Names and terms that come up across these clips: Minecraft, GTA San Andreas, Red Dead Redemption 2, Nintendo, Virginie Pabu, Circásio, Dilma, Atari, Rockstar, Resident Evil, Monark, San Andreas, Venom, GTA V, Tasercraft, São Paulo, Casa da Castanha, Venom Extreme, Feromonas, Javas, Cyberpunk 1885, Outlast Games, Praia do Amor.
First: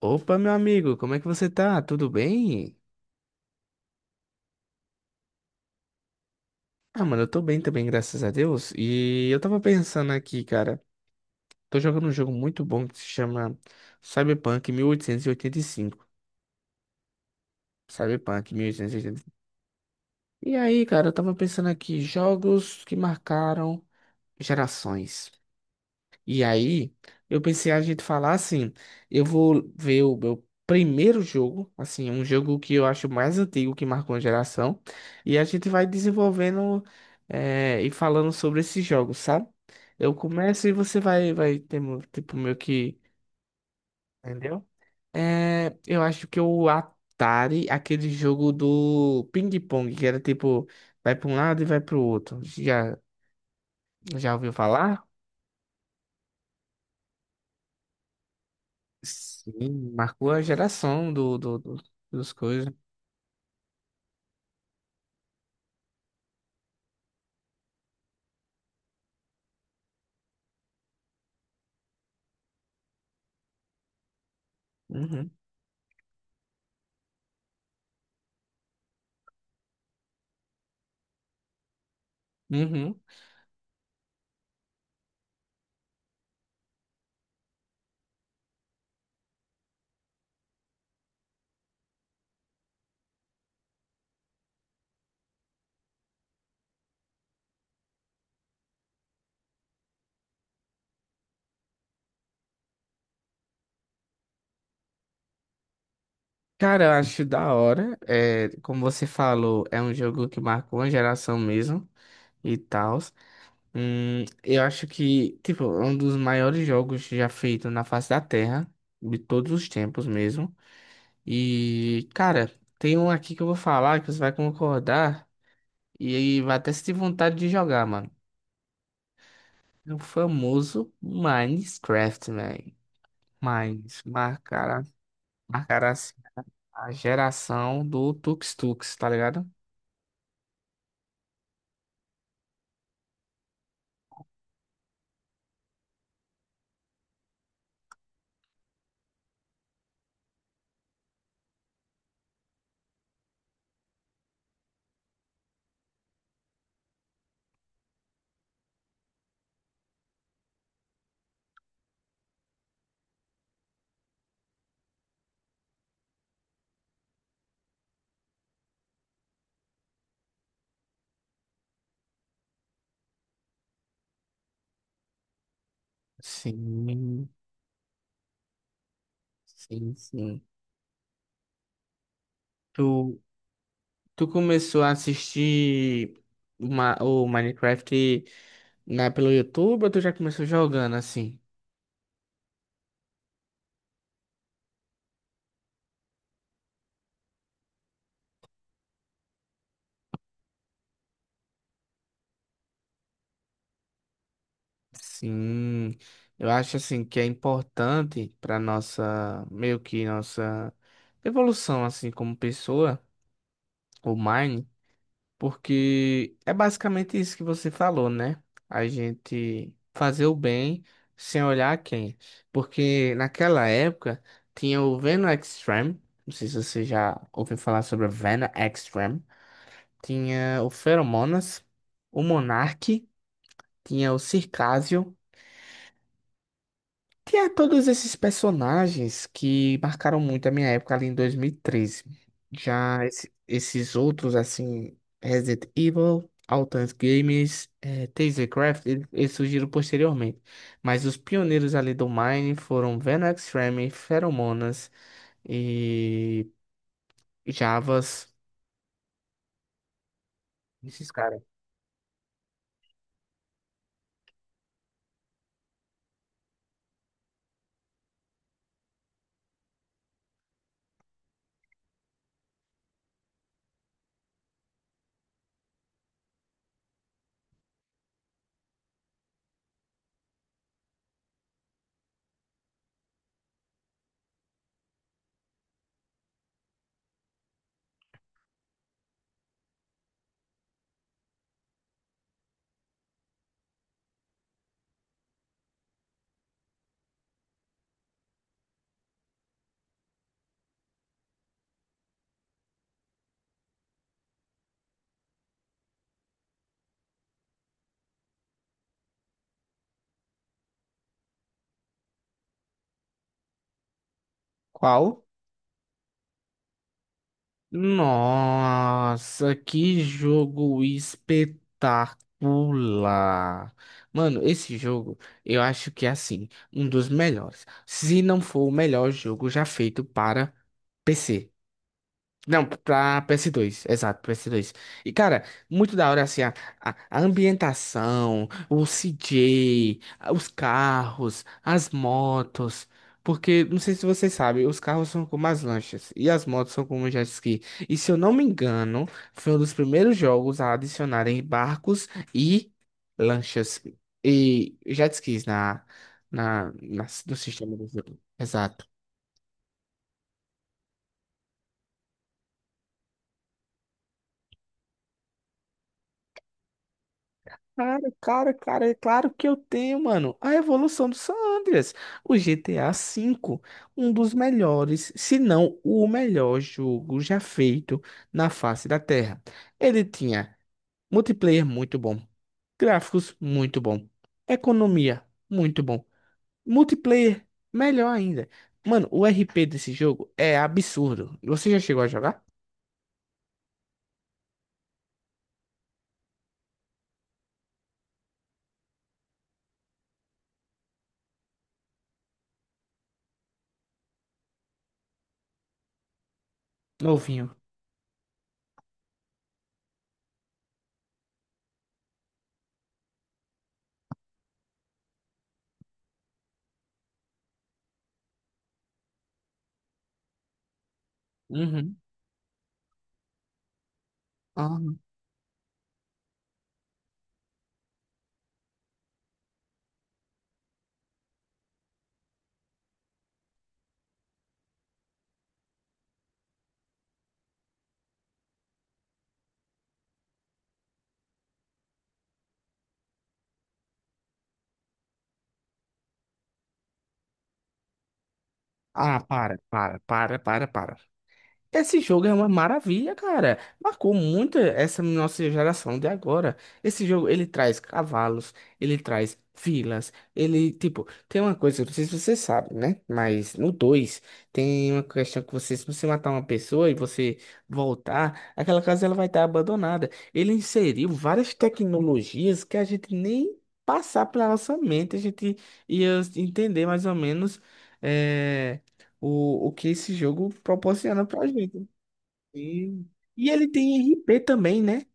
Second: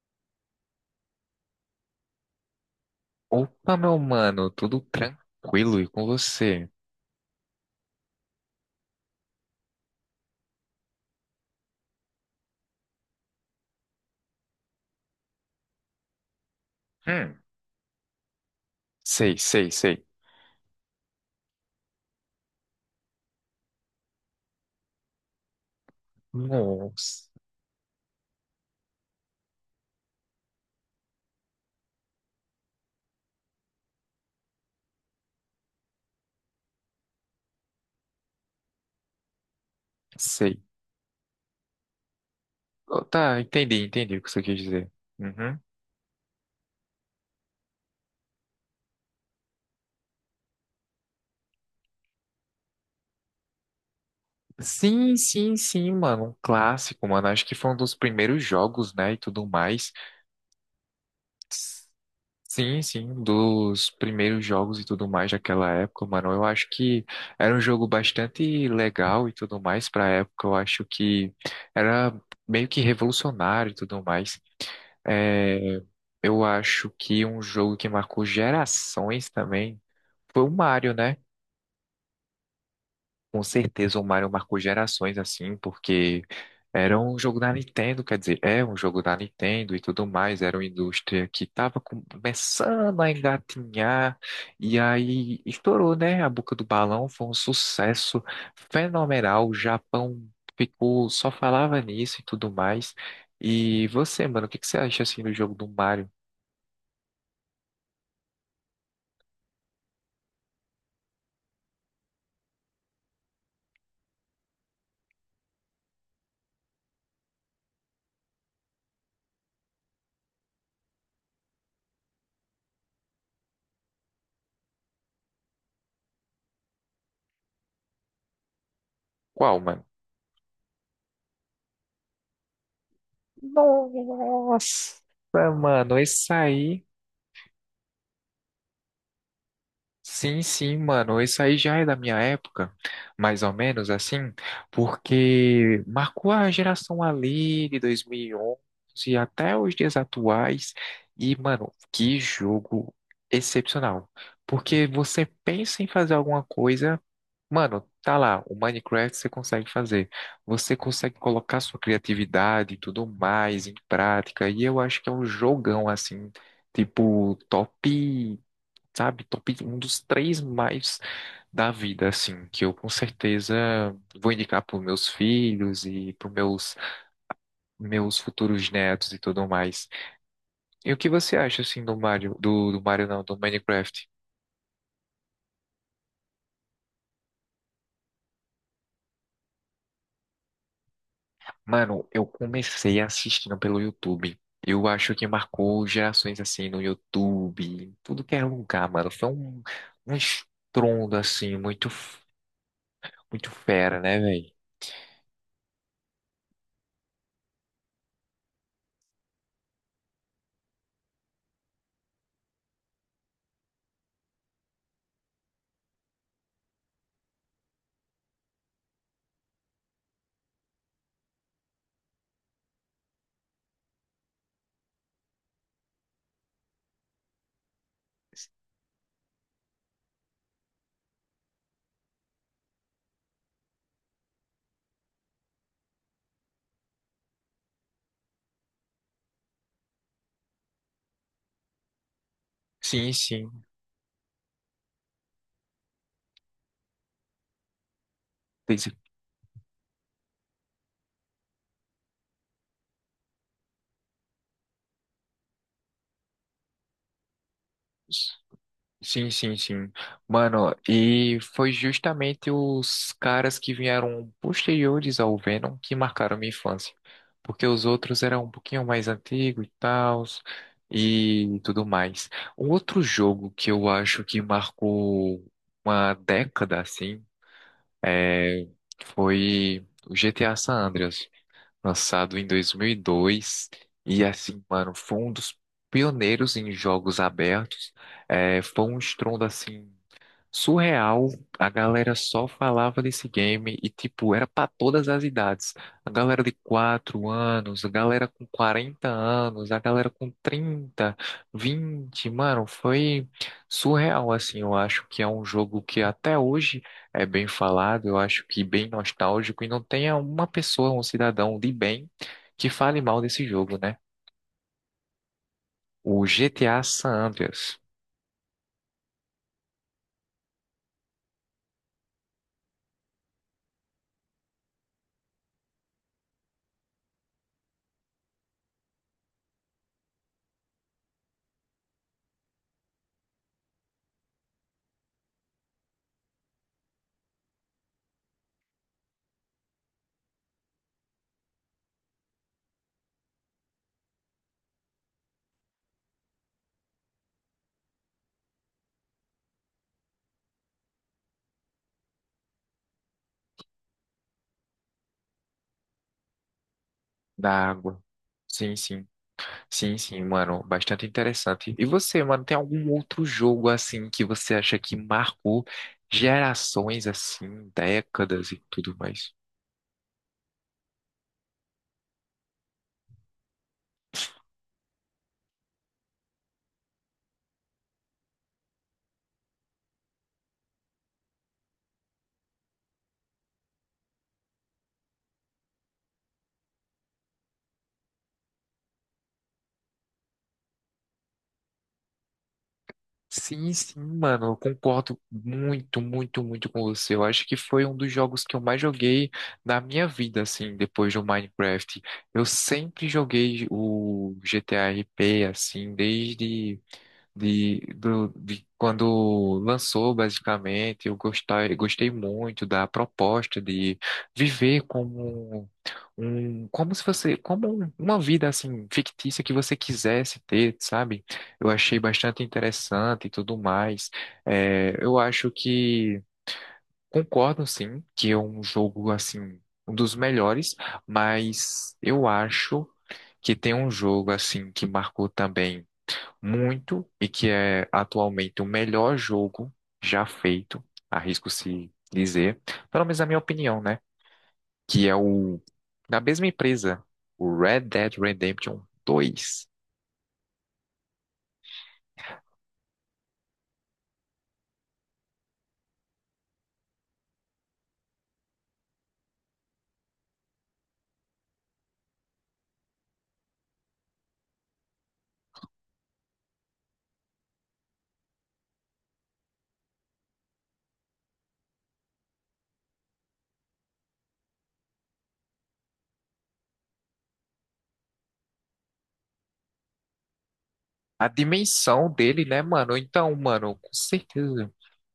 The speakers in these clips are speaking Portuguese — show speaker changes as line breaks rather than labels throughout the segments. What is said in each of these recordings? Opa, meu amigo, como é que você tá? Tudo bem?
Opa, meu mano, tudo tranquilo e com você?
Ah, mano, eu tô bem também, graças a Deus. E eu tava pensando aqui, cara, tô jogando um jogo muito bom que se chama Cyberpunk mil oitocentos e oitenta e cinco.
Hum,
Cyberpunk 1885. E oitenta e cinco.
sei, sei, sei.
E aí, cara, eu tava pensando aqui, jogos que marcaram gerações. E aí,
Nossa,
eu pensei a gente falar assim, eu vou ver o meu primeiro jogo, assim, um jogo que eu acho mais antigo, que marcou uma geração, e a gente vai desenvolvendo e falando sobre esses jogos, sabe? Eu
sei.
começo e você tipo, meio que,
Oh, tá, entendi, entendi o que você quis
entendeu?
dizer. Uhum.
Eu acho que o Atari, aquele jogo do ping-pong, que era tipo, vai para um lado e vai pro outro, já, já ouviu falar?
Sim, sim, sim, mano, um clássico, mano. Acho que foi um dos primeiros jogos, né, e tudo
Sim,
mais.
marcou a geração dos coisas.
Sim, sim, dos primeiros jogos e tudo mais daquela época, mano. Eu acho que era um jogo bastante legal e tudo mais pra época. Eu acho que era meio que revolucionário e tudo mais.
Uhum.
É, eu acho que um jogo que marcou gerações também foi o Mario, né?
Uhum.
Com certeza o Mario marcou gerações assim, porque era um jogo da Nintendo, quer dizer, é um jogo da Nintendo e tudo mais, era uma indústria que estava começando a engatinhar, e aí estourou, né? A boca do balão foi um sucesso fenomenal, o Japão ficou, só falava nisso e tudo mais. E você, mano, o que que você acha assim do jogo do Mario?
Cara, eu acho da hora. É, como você falou, é um jogo que marcou a geração mesmo e tal. Eu acho que, tipo, é um dos maiores jogos já feito na face da Terra, de todos os tempos mesmo. E, cara, tem um aqui que eu vou falar que você vai concordar e aí vai até se ter vontade de jogar, mano.
Qual, mano?
É o famoso Minecraft, man. Mas marcará,
Nossa,
marcará
mano,
assim,
esse aí.
a geração do Tux Tux, tá ligado?
Sim, sim, mano. Isso aí já é da minha época, mais ou menos assim, porque marcou a geração ali de 2011 até os dias atuais. E, mano, que jogo excepcional. Porque você pensa em fazer alguma coisa, mano, tá lá, o Minecraft você consegue fazer. Você consegue colocar sua criatividade e tudo mais em prática. E eu acho que é um jogão assim, tipo, top, sabe? Top um dos três mais da vida, assim, que eu com certeza vou indicar para meus filhos e para meus
Sim,
meus futuros netos e tudo mais.
sim, sim.
E o que você acha, assim, do Mario, do Mario
Tu,
não, do Minecraft?
tu começou a assistir uma, o Minecraft, né, pelo YouTube ou tu já começou jogando assim?
Mano, eu comecei assistindo pelo YouTube. Eu acho que marcou gerações assim no YouTube, em tudo que era lugar, mano. Foi um estrondo assim, muito, muito fera, né, velho?
Sim, eu acho assim que é importante para nossa, meio que nossa evolução assim como pessoa, o Mine. Porque é basicamente isso que você falou, né? A gente fazer o bem sem olhar a quem. Porque naquela época tinha o Venom Extreme. Não sei se você já ouviu falar sobre o Venom Extreme. Tinha o Feromonas, o Monark, tinha o Circásio. Tinha todos esses personagens que marcaram muito a minha época ali em 2013. Já
Sim, sim.
esses outros, assim, Resident Evil, Outlast Games, Tasercraft,
Tem-
eles surgiram posteriormente. Mas os pioneiros ali do Mine foram Venom Extreme, Feromonas e Javas.
Sim, sim, sim. Mano,
Esses
e
caras.
foi justamente os caras que vieram posteriores ao Venom que marcaram minha infância. Porque os outros eram um pouquinho mais antigos e tal, e tudo mais. Um outro jogo que eu acho que marcou uma década, assim, é, foi o GTA San Andreas lançado em 2002. E dois. E assim, mano, foi um dos pioneiros em jogos abertos. É, foi um estrondo assim, surreal, a galera só falava desse game e, tipo, era pra todas as idades. A galera de 4 anos, a galera com 40 anos, a galera com 30, 20, mano, foi surreal, assim. Eu acho que é um jogo que até hoje é bem falado, eu acho que bem nostálgico e não tem uma pessoa, um cidadão de bem que fale mal desse jogo, né?
Qual?
O GTA San Andreas,
Nossa, que jogo espetacular. Mano, esse jogo eu acho que é assim, um dos melhores, se não for o melhor jogo já feito para PC. Não, pra PS2, exato, PS2. E, cara, muito da hora, assim, a ambientação, o CJ, os carros, as motos. Porque, não sei se você sabe, os carros são como as lanchas e as motos são como jet ski. E, se eu não me engano, foi um dos primeiros jogos a adicionarem barcos e lanchas e jet skis no
da
sistema do
água.
jogo.
Sim,
Exato.
sim. Sim, sim, mano, bastante interessante. E você, mano, tem algum outro jogo assim que você acha que marcou gerações assim,
Cara,
décadas
cara,
e
cara, é
tudo
claro
mais?
que eu tenho, mano. A evolução do San Andreas, o GTA V, um dos melhores, se não o melhor jogo já feito na face da Terra. Ele tinha multiplayer muito bom, gráficos muito bom, economia muito bom, multiplayer melhor ainda. Mano, o RP desse jogo é absurdo. Você já chegou a jogar?
Sim, sim, mano, eu concordo muito, muito, muito com você. Eu acho que foi um dos jogos que eu mais joguei na minha vida, assim, depois do Minecraft. Eu sempre joguei o GTA P assim, desde
Novinho.
de quando lançou, basicamente, eu gostei, gostei muito da proposta de viver como um, como se você, como uma vida assim fictícia que você quisesse ter, sabe? Eu
Uhum.
achei bastante interessante e tudo mais. É,
Aham.
eu acho que concordo sim que é um jogo assim um dos melhores, mas eu acho que tem um jogo assim que marcou também muito e que é atualmente o melhor jogo já feito, arrisco se dizer, pelo menos na minha opinião, né? Que é o da mesma empresa, o Red Dead Redemption
Ah, para,
dois.
para, para, para, para. Esse jogo é uma maravilha, cara. Marcou muito essa nossa geração de agora. Esse jogo, ele traz cavalos, ele traz vilas, ele, tipo, tem uma coisa, eu não sei se você sabe, né? Mas no 2 tem uma questão que você, se você matar uma pessoa e você voltar, aquela casa ela vai estar abandonada. Ele inseriu várias tecnologias que a gente nem passar pela nossa mente, a gente ia entender mais ou menos. eh, o que esse jogo proporciona
A
pra gente.
dimensão dele, né, mano?
E,
Então,
e ele
mano, com
tem RP
certeza.
também, né?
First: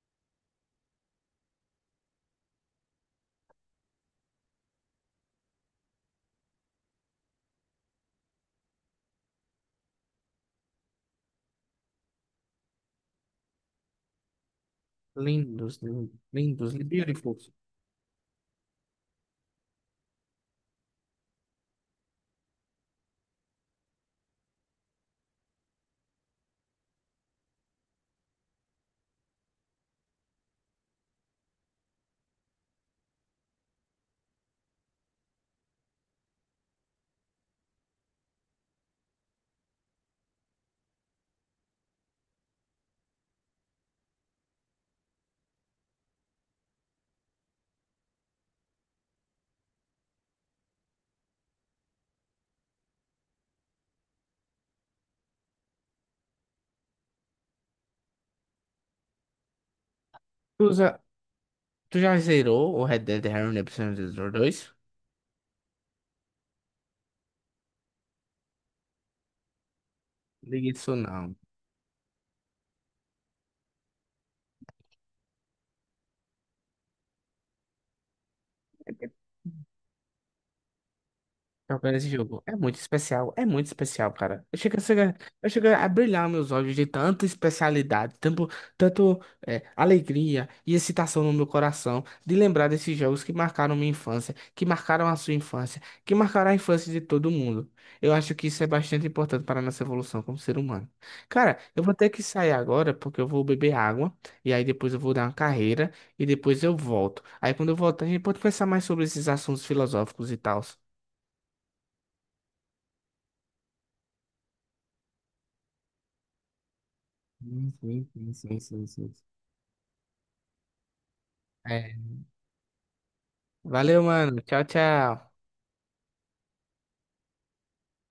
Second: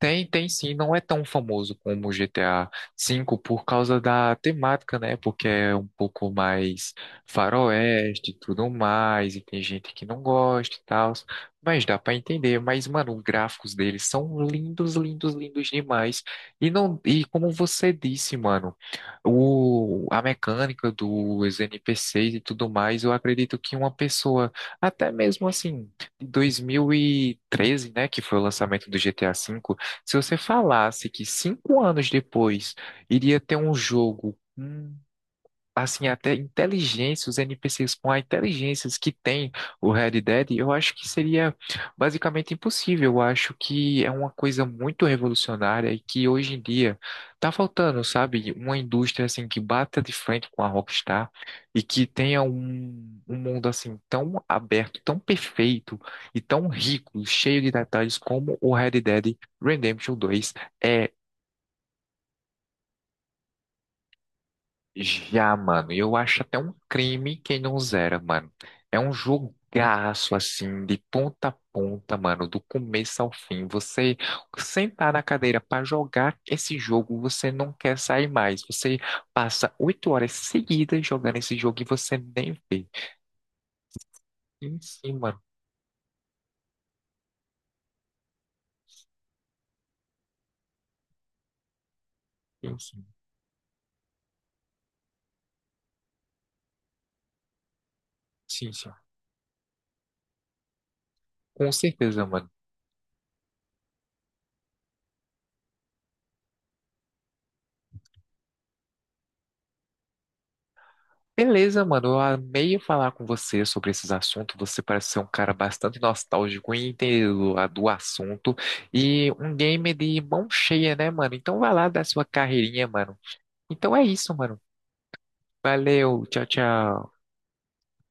Tem, tem sim, não é tão famoso como o GTA V por causa da temática, né? Porque é um pouco mais faroeste e tudo mais, e tem gente que não gosta e tal, mas dá pra entender. Mas, mano, os gráficos deles são lindos, lindos, lindos
Lindos,
demais. E
lindos,
não, e
beautiful.
como você disse, mano, a mecânica dos NPCs e tudo mais, eu acredito que uma pessoa, até mesmo assim, de 2013, né, que foi o lançamento do GTA V. Se você falasse que 5 anos depois iria ter um jogo assim, até inteligência, os NPCs com a inteligência que tem o Red Dead, eu acho que seria basicamente impossível. Eu acho que é uma coisa muito revolucionária e que hoje em dia tá faltando, sabe? Uma indústria assim que bata de frente com a Rockstar e que tenha um mundo assim tão aberto, tão perfeito e tão rico, cheio de detalhes como o Red Dead Redemption 2.
Tu já, tu já zerou o Red Dead Redemption dois.
Já, mano. E eu acho até um crime quem não zera, mano. É um jogaço,
Liga
assim,
isso
de
não.
ponta a ponta, mano, do começo ao fim. Você sentar na cadeira pra jogar esse jogo, você não quer sair mais. Você passa 8 horas seguidas jogando esse jogo e
Jogando esse
você
jogo.
nem vê.
É muito especial, cara. Eu chego,
Sim, sim, mano.
eu chego a brilhar meus olhos de tanta especialidade, tanto, tanto é, alegria e excitação no meu coração de lembrar
Sim,
desses
sim.
jogos que marcaram minha infância, que marcaram a sua infância, que marcaram a infância de todo mundo. Eu acho que isso é
Sim, sim.
bastante importante para a nossa evolução como ser humano. Cara,
Com
eu vou ter que
certeza, mano.
sair agora porque eu vou beber água e aí depois eu vou dar uma carreira e depois eu volto. Aí quando eu voltar, a gente pode pensar mais sobre esses assuntos filosóficos e tal.
Beleza, mano. Eu amei falar com você sobre esses assuntos. Você parece ser um cara bastante nostálgico e inteiro
Sim,
do
sim, sim,
assunto.
sim, sim, sim.
E um gamer de mão cheia, né, mano? Então vai lá dar
É.
sua carreirinha, mano. Então
Valeu,
é isso,
mano.
mano.
Tchau, tchau.
Valeu, tchau, tchau.